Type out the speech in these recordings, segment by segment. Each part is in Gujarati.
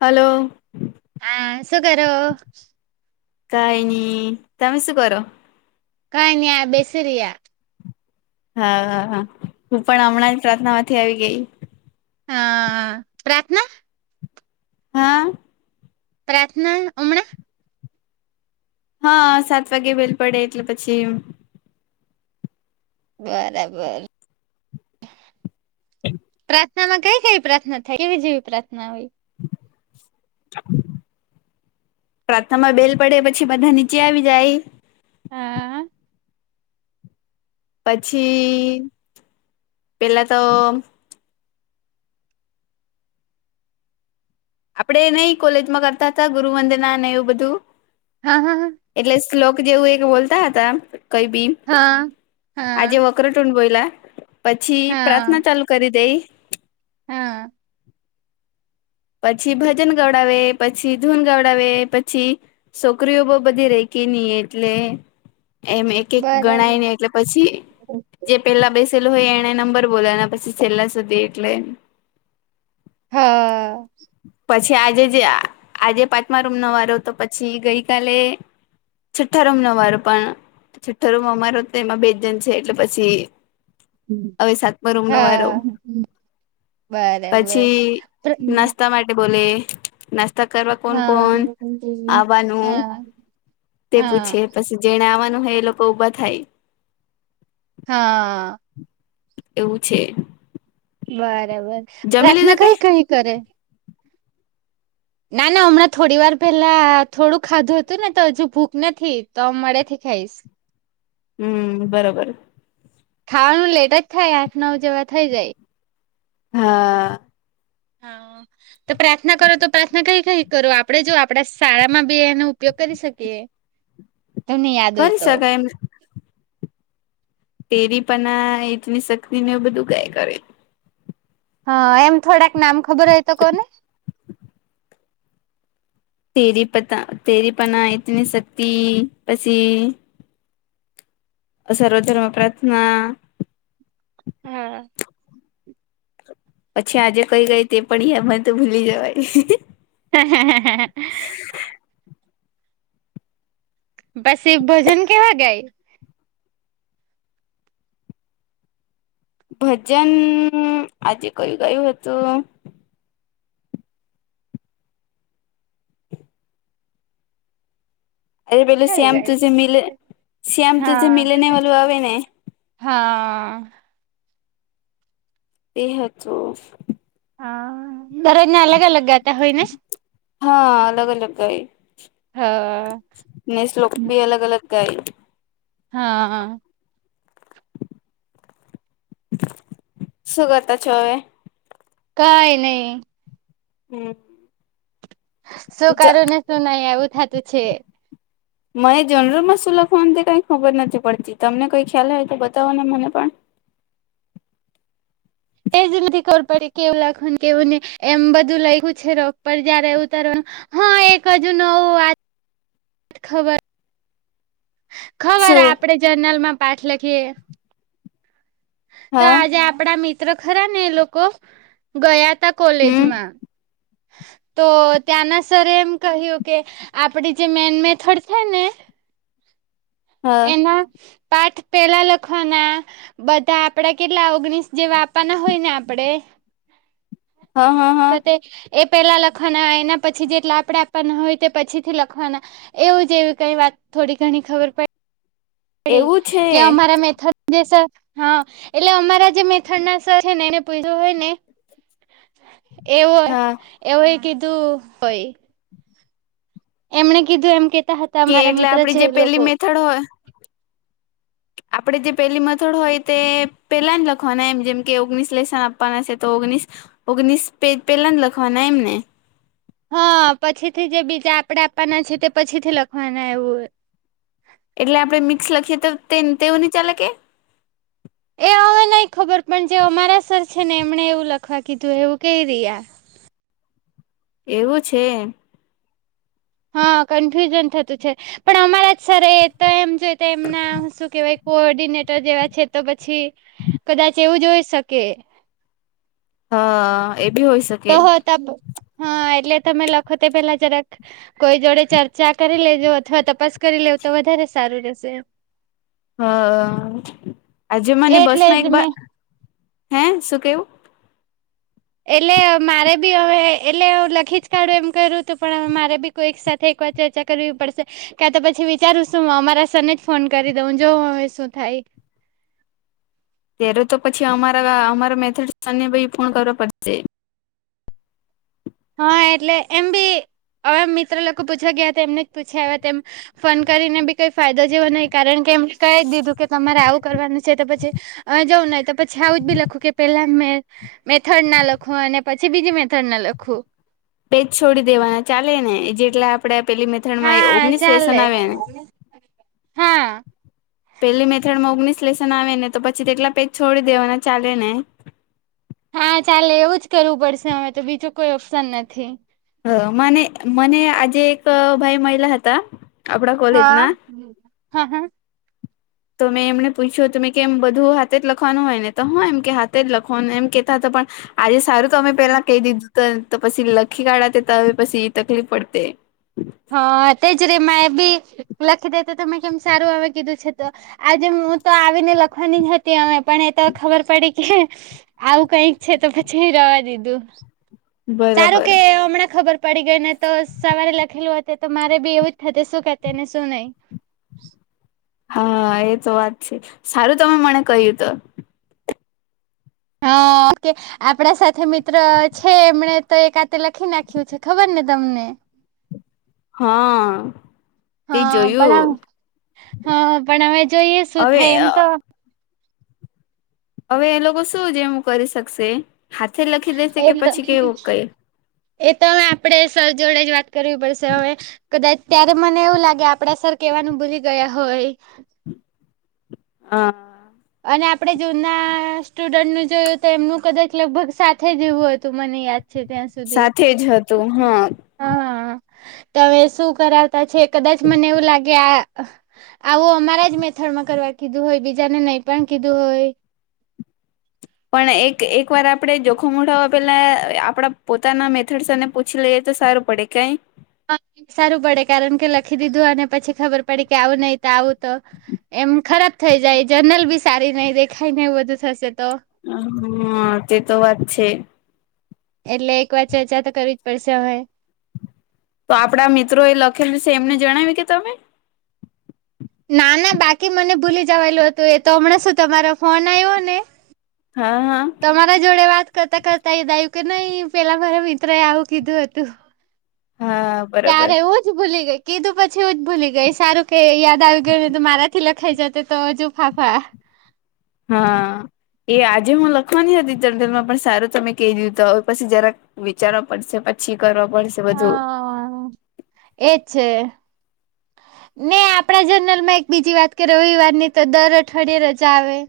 હાલો. હા શું કરો? કઈની તમે શું કરો? કયની આ બેસી રિયા હા હા હા હું પણ હમણાં જ પ્રાર્થના માંથી આવી ગઈ હ પ્રાર્થના હા. પ્રાર્થના અમણા હા સાત વાગ્યે બેલ પડે એટલે પછી બરાબર. પ્રાર્થનામાં કઈ કઈ પ્રાર્થના થાય કેવી જેવી પ્રાર્થના હોય પ્રારથામાં બેલ પડે પછી બધા નીચે આવી જાય હા. પછી પેલા તો આપડે નહી કોલેજમાં કરતા હતા ગુરુ વદના એવું બધું હા હા હા. એટલે શ્લોક જેવું એક બોલતા હતા કઈ બી હા હા. ચક્રટુંડ બોયલા પછી હા પ્રાર્થના ચાલુ કરી દેય હા. પછી ભજન ગવડાવે પછી ધૂન ગવડાવે પછી છોકરીઓ બો બધી રેય કેની એટલે એમ એ કે ગણાય બરાબર ને એટલે પછી જે પેલા બેસેલું હોય એણે નંબર બોલને પછી છેલ્લા સુધી એટલે હા. પછી આજે જ આજે પાંચમા રૂમ ન વારો તો પછી ગઈકાલે. છઠ્ઠા રૂમ નો અમારો પણ છઠ્ઠા રૂમ અમારો તો એમાં બે જણ છે એટલે પછી. હવે સાતમા રૂમ નો વારો હા બરાબર પછી. નાસ્તા માટે બોલે નાસ્તા કરવા કોણ હા કોણ આવવાનું હા તે હા પૂછે પછી જેણે આવવાનું હોય એ લોકો ઊભા થાય હા. એવું છે. બરાબર જમી પ્રાર્થના લીધું કે કઈ કઈ કરે. ના ના હમણાં થોડી વાર પેલા થોડું ખાધું હતું ને તો હજુ ભૂખ નથી તો મોડે થી ખાઈશ. હમ બરોબર. ખાવાનું લેટ જ થાય આઠ નવ જવા થઈ જાય. હા. હા તો પ્રાર્થના કરો તો પ્રાર્થના કઈ કઈ કરો આપણેે જો આપણા શાળામાં બી એનો ઉપયોગ કરી શકીએ. તમને યાદ હોય કરી તો શકાય એમ તેરી પણ ઈટની શક્તિ ને બધું ગાય કરે. હા એમ થોડાક નામ ખબર હ તો કોને તેરી પતા તેરી પણના ઈતની શક્તિ પસી. સર્વધર્મ પ્રાર્થના. હા. પછી આજે કઈ ગઈ તે પણડીમને તો ભૂલી જવાય. હ હ. પસી ભોજન કેવા ગાય. ભજન આજે કયું ગયું હતું. અરે પેલું ક્યારે શ્યામ તું જે ગાય મિલે શ્યામ તું જે મિલે ને વાળું આવે ને. હ અ તે હતું હા દરરોજને અલગ અલગ ગા હ અલગ અલગ ગાઈ હા ને શ્લોક ભી અલગ અલગ ગાય હાઅ શું કરતા છો હવે કઈ ની હમ શું કરું ને શું નહી એવું થતું છે હમ મને જનરલ માં શું લખવાનું તે કઈ ખબર નથી પડતી તમને કઈ ખ્યાલ હોય તો બતાવો ને મને પણ એજ નથી ખબર પડી કેવું લખવાને કેવું ની એમ બધું લખ્યું છે રાઉફ મા પછી જયારે ઉતારવાનું હા એક હજુ નવું વ ખબર ખબર શું આપડે જર્નલ માં પાઠ લખીએ તો હા આજે આપડા મિત્ર ખરા ને એ લોકો ગયા તા કોલેજ હમ માં તો ત્યાંના સરે એમ કહ્યું કે આપડી જે મેન મેથડ છે ને હા એના પાઠ પહેલા લખવા ના બધા આપડા કેટલા ઓગણીસ જેવા આપવાના હોય ને આપડે હા હા હા તો તે એ પહેલાં લખવાના એના પછી જેટલા આપણે આપવાના હોય તે પછીથી લખવાના એવું જ એવી કઈ વાત થોડી ઘણી ખબર પડી પડી એવું છે કે અમારા મેથડ જે સર હા એટલે અમારા જે મેથડ ના સર છે ને એને પૂછું હોય ને [unintelligible] એવો હા એવ કીધું હોય. એમણે કીધું એમ કેતા હતા કે અમારા એટલે મિત્ર આપડી છે જે એ પેલી લોકો મેથડ હોય આપણેે જે પેલી મથડ હોય તે પેલા જ લખવાના એમ જેમ કે ઓગણીસ લેશન આપવાના છે તો ઓગણીસ ઓગણીસ પ પહેલાંના જ લખવાના એમ ને હા, પછીથી જે બીજા આપડે આપવાના છે, તે પછી થી લખવાના એવું હોય. એટલે આપડે મિક્સ લખીએ, તો તેવું નહી ચાલે કે? એ હવે નહીં ખબર પણ જે અમારા સર છે ને, એમણે એવું લખવા કીધું એવું કઈ રહ્યા. એવું છે. હા, કન્ફ્યુઝન થતું છે, પણ અમારા જ સર એ તો એમ જો, તો એમના શું કેવાય? કો ઓર્ડિનેટર જેવા છે, તો પછી કદાચ એવું જોઈ શકે. હા, એ બી હોય શકે. તો હો, ત હા એટલે તમે લખો તે પેલા જરાક. કોઈ જોડે ચર્ચા કરી લેજો અથવા તપાસ કરી લેવું, તો વધારે સારું રહેશે એમ. હ, આજે મને એટલે બસમાં એક જ બા. મેં હે, શું કેવું? એટલે મારે બી હવે, એટલે હા, લખી જ કાઢવું એમ કર્યું હતું, પણ હ, મારે બી. કોઈ એક સાથે એક વાર ચર્ચા કરવી પડશે. ક્યા તો પછી વિચારું શું? અમારા સરને જ ફોન કરી દઉં. જો હવે શું થાય. ત્યારે તો પછી અમારા અમારા મેથડ ભી પૂરુ કરવા પડશે. હા, એટલે એમ બી હવે મિત્ર લોકો પૂછ્યા ગયા હતા, એમને જ પૂછ્યા આવ્યા તેમ. ફોન કરીને બી કઈ ફાયદો જેવો નહી, કારણ કે એમ કહી દીધું કે તમારે આવું કરવાનું છે તો પછી અ, જઉું નહી તો પછી આવું જ બી લખું કે પેલા મેં. મેથડ ના લખવું અને પછી બીજી મેથડ ના લખવું. પેજ છોડી દેવાના ચાલે ને, જેટલા આપણેે પેલી મેથડ માં એ હા ઓગણીસ ચાલે વ્યસન આવી ને. હા પેલી મેથડ માં ઓગનીસ લેશન આવે ને, તો પછી તેટલા પેજ છોડી દેવાના ચાલે ને. હા, ચાલે એવું જ કરવું પડશે, અમે તો બીજું કોઈ ઓપ્શન નથી. હ, મને આજે એક ભાઈ મહિલા હતા. આપડા કોલેજ ના હા, હા, હા. તો મેં એમને પૂછ્યું હતું, મે કેમ બધું હાથે જ લખવાનું હોય ને? તો હ એમ કે હાથે જ લખવાનું, એમ કેહેતા હતા પણ આજે સારું, તો અમે પેલા કહી દીધું હતું, તો પછી લખી કાઢે, તે તો પછી તકલીફ પડતી. હા, તેજ રેમાં એ બી લખી દે, તો તમે કેમ સારું આવે કીધું છે તો. આજે હું તો આવીને લખવાની જ હતી, અમે પણ એ તો ખબર પડી કે. આવું કંઈક છે, તો પછી રહેવા દીધું. સારું કે બરાબર હમણાં ખબર પડી ગઈ ને, તો સવારે. લખેલું તો મારે બી એવું જ થયું શું કેને શું નહીં? હા, એ તો વાત છે. સારું, તમે મને કહ્યું તો. હા, ઓકે. આપડા સાથે મિત્ર છે, એમણે તો એકાતે લખી નાખ્યું છે, ખબર ને તમને. હા. તે હા, પણ જોયું હા, પણ અમે જોઈએ શું હવે થાય એમ તો. હવે એ લોકો શું જેમું કરી શકશે? હાથે લખી દેશે એમ કે તો પછી એ કેવું કે? એ તો હવે આપડે સર જોડે જ વાત કરવી પડશે હવે. કદાચ ત્યારે મને એવું લાગે, આપડા સર કેવાનું ભૂલી ગયા હોય. હા. અને આપડે જૂના સ્ટુડન્ટનું જોયું, તો એમનું કદાચ લગભગ સાથે જેવું હતું, મને યાદ છે ત્યાં સુધી સાથે જ હતું, હા. હા, તો હવે શું કરાવતા છે? કદાચ મને એવું લાગે આ આવું અમારા જ મેથડમાં કરવા કીધું હોય, બીજાને નહીં પણ કીધું હોય. પણ એક એક વાર આપડે જોખમળો પેલા આપડા પોતાના મેથડસને પૂછી લઈએ તો સારું પડે કઈ. હા સારું પડે કારણ કે લખી દીધું અને પછી ખબર પડી કે આવું નહી તો આવું તો એમ ખરાબ થઈ જાય, જર્નલ બી સારી નહીં દેખાય ને, એવું બધું થશે તો. હા, તે તો વાત છે. એટલે એક વાર ચર્ચા તો કરવી જ પડશે હવે. તો આપડા મિત્રો એ લખેલ છે, એમને જણાવી કે તમે ના, ના, બાકી મને ભૂલી જવાયેલું હતું એ તો. હમણાં શું, તમારો ફોન આવ્યો ને. હા, હા. તર જોડે વાત કરતા કરતા એ દ્યું કે નહી પેલા મારા મિત્ર એ આવું કીધું હતું. હા આ. ત્યારે એવું જ ભૂલી ગઈ કીધું પછી ઉજ ભૂલી ગઈ સારું કે યાદ ધારો કે મારા થી લખાઈ જતો તો હજુ ફાફા. હા, એ આજે હું લખવાની હતી તંડલ માં પણ સારું તમે કહી દિયુ તો હવે પછી જરાક વિચારવા પડશે પછી કરવા પડશે બધું. હા, એજ છે. ને આપડા જર્નલ માં એક બીજી વાત કરી રવિવાર ની તો દર અઠવાડિયે રજા આવે.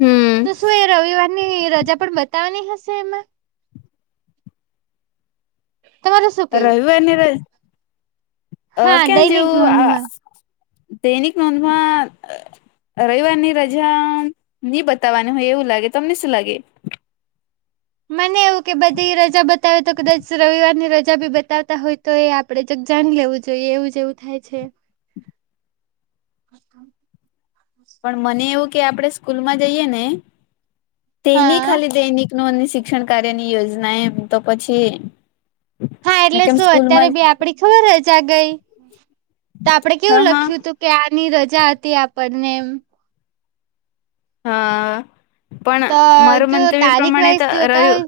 હમ તો શું એ રવિવાર ની રજા પણ બતાવવાની હશે એમાં? તમારું શું કેવું રવિવાર ને ર અહ હા ક્યાં દૈનિક જેવું આ નોંધમાં તેનિક નોંધમાં અહ રવિવારની રજા નની બતાવવાની હોય એવું લાગે તમને શું લાગે? મને એવું કે બધી રજા બતાવે તો કદાચ રવિવાર ની રજા બી બતાવતા હોય તો એ આપડે જગ જાણી લેવું જોઈએ એવું જવું થાય છે. [inaudible] પણ મને એવું કે આપડે સ્કૂલ માં જઈએ ને તેની હા ખાલી દૈનિક ની નું અને શી શિક્ષણ કાર્ય ની યોજના એમ તો પછી આ મેં એટલે કેમ શું અત્યારે સ્કૂલમાં બી આપડી ખબર રજા આ ગઈ તો આપડે હા કેવું હા લખ્યું તું કે આની કરજા હતી આપણને એમ. હા પણ તો મારું જો મન તો એ તારીખ પ્રમાણે તો વાઈસ જોતા રહ્યું હોય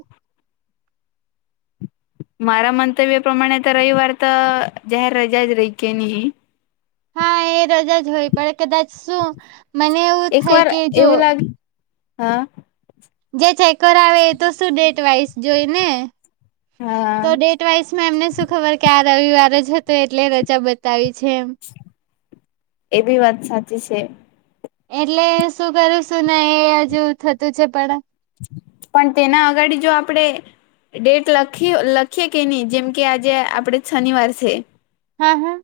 મારા મંતવ્ય પ્રમાણે તો રવિવાર તો જાહેર રજા જ રહી કે નહી. હા, એ રજા જ હોય પણ કદાચ શું મને એવું એક થાય વાર કે જો એવું લાગે હા. જે ચેકર આવે એ તો શું ડેટ વાઈઝ જોઈ ને હા તો ડેટ વાઈઝમાં એમને શું ખબર કે આ રવિવાર જ હતો એટલે રજા બતાવી છે એમ. એ બી વાત સાચી છે. એટલે શું કરું શું ને એ હજુ થતું છે પડા પણ તેના આગડ જો આપડે ડેટ લખી લખીએ કે નહી જેમ કે આજે આપડે શનિવાર છે. હા, હા.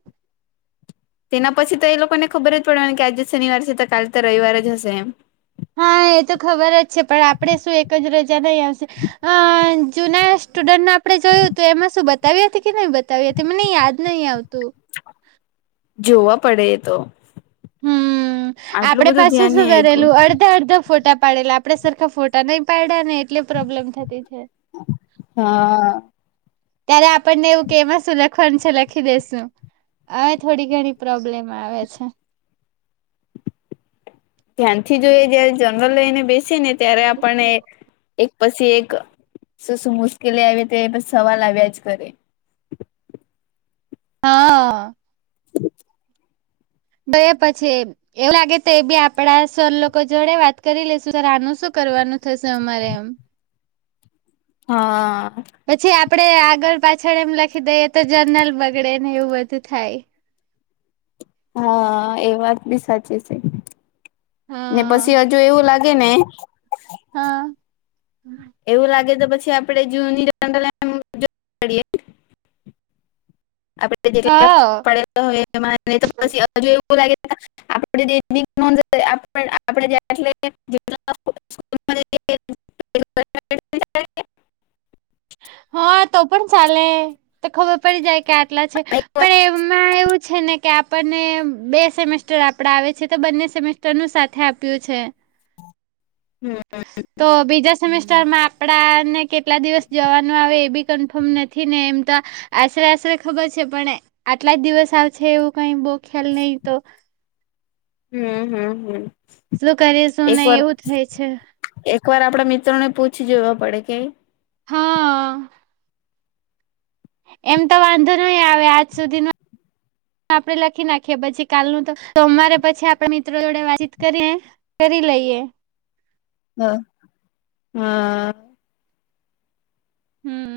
તેના પછી તો એ લોકોને ખબર જ પડવાની કે આજે શનિવાર છે તો કાલે તો રવિવારે જ હશે એમ. હા, એ તો ખબર જ છે પણ આપડે શું એક જ રજા નહી આવશે અહ જૂના સ્ટુડન્ટ ના આપડે જોયું હતું એમાં શું બતાવી હતી કે નહી બતાવી હતી મને યાદ નહીં આવતું. જોવા પડે એતો. હમ્મ, આપડે બધું પાછું ધ્યાન શું નહી આપ્યું કરેલું અડ ધો અડધો ફોટા પાડેલા આપડે સરખા ફોટા નઈ પાડ્યા ને એટલે પ્રોબ્લેમ થતી છે. હા. ત્યારે આપણને એવું કે એમ શું કંસ છે લખી દેસુ હવે થોડી ઘણી પ્રોબ્લેમ આવે છે. ધ્યાનથી જોઈ જયારે જનરલ લઈને બેસી ને ત્યારે આપણને એક પસી એક સું સું મુસ્કેલી આવી તે એ સવાલ આવ્યા જ કરે. આ તો એ પછી. એવુ લાગે તે એ બી આપડા સર લોકો જોડે વાત કરી લેશુ સર આનુ શું કરવાનું થશે અમારે એમ. હા. પછી આપડે આગળ પાછળ એમ લખી દઈએ તો જનરલ બગડે ને એવું બધું થાય. હા, એ વાત બી સાચી છે. ને હા પછી હજુ એવું લાગ રેને હા એવું લાગે તો પછી આપડે જૂની જોઈએ [inaudible] આપડે જે હા પડલા હોય એને પછી હજુ એવું લાગે [inaudible] આપ એ [unintelligible] [unintelligible] હ તો પણ ચાલે ત ખબર પડી જાય કે આટલા છે પણ એમા એવુ છે ને કે આપણને બે સેમેસ્ટર આપડા આવે છે તો બંને સેમેસ્ટરનુ સાથે આપ્યુ છે. હ તો બીજા સેમેસ્ટરમા આપડાને કેટલા દિવસ જવાનુ આવે એ બી કન્ફમ નથી ને એમતા આસરે આસરે ખબર છે પણ આટલા જ દિવસ આવછે એવુ કઈ બઉ ખ્યાલ નહી તો. હમ હમ હમ સું કરીસુ એક નઈ વાર એવુ થાય છે. એક વાર આપડા મિત્રો ને પૂછી જોવા પડે કે. હ એમ તો વાંધો નઈ આવે આજ સુધી નો આપડે લખી નાખીએ પછી કાલનુ તો સોમવારે પછી આપડે મિત્રો જોડે વાતચીત કરીએ. કરી લઈએ. હ હા. હમ્મ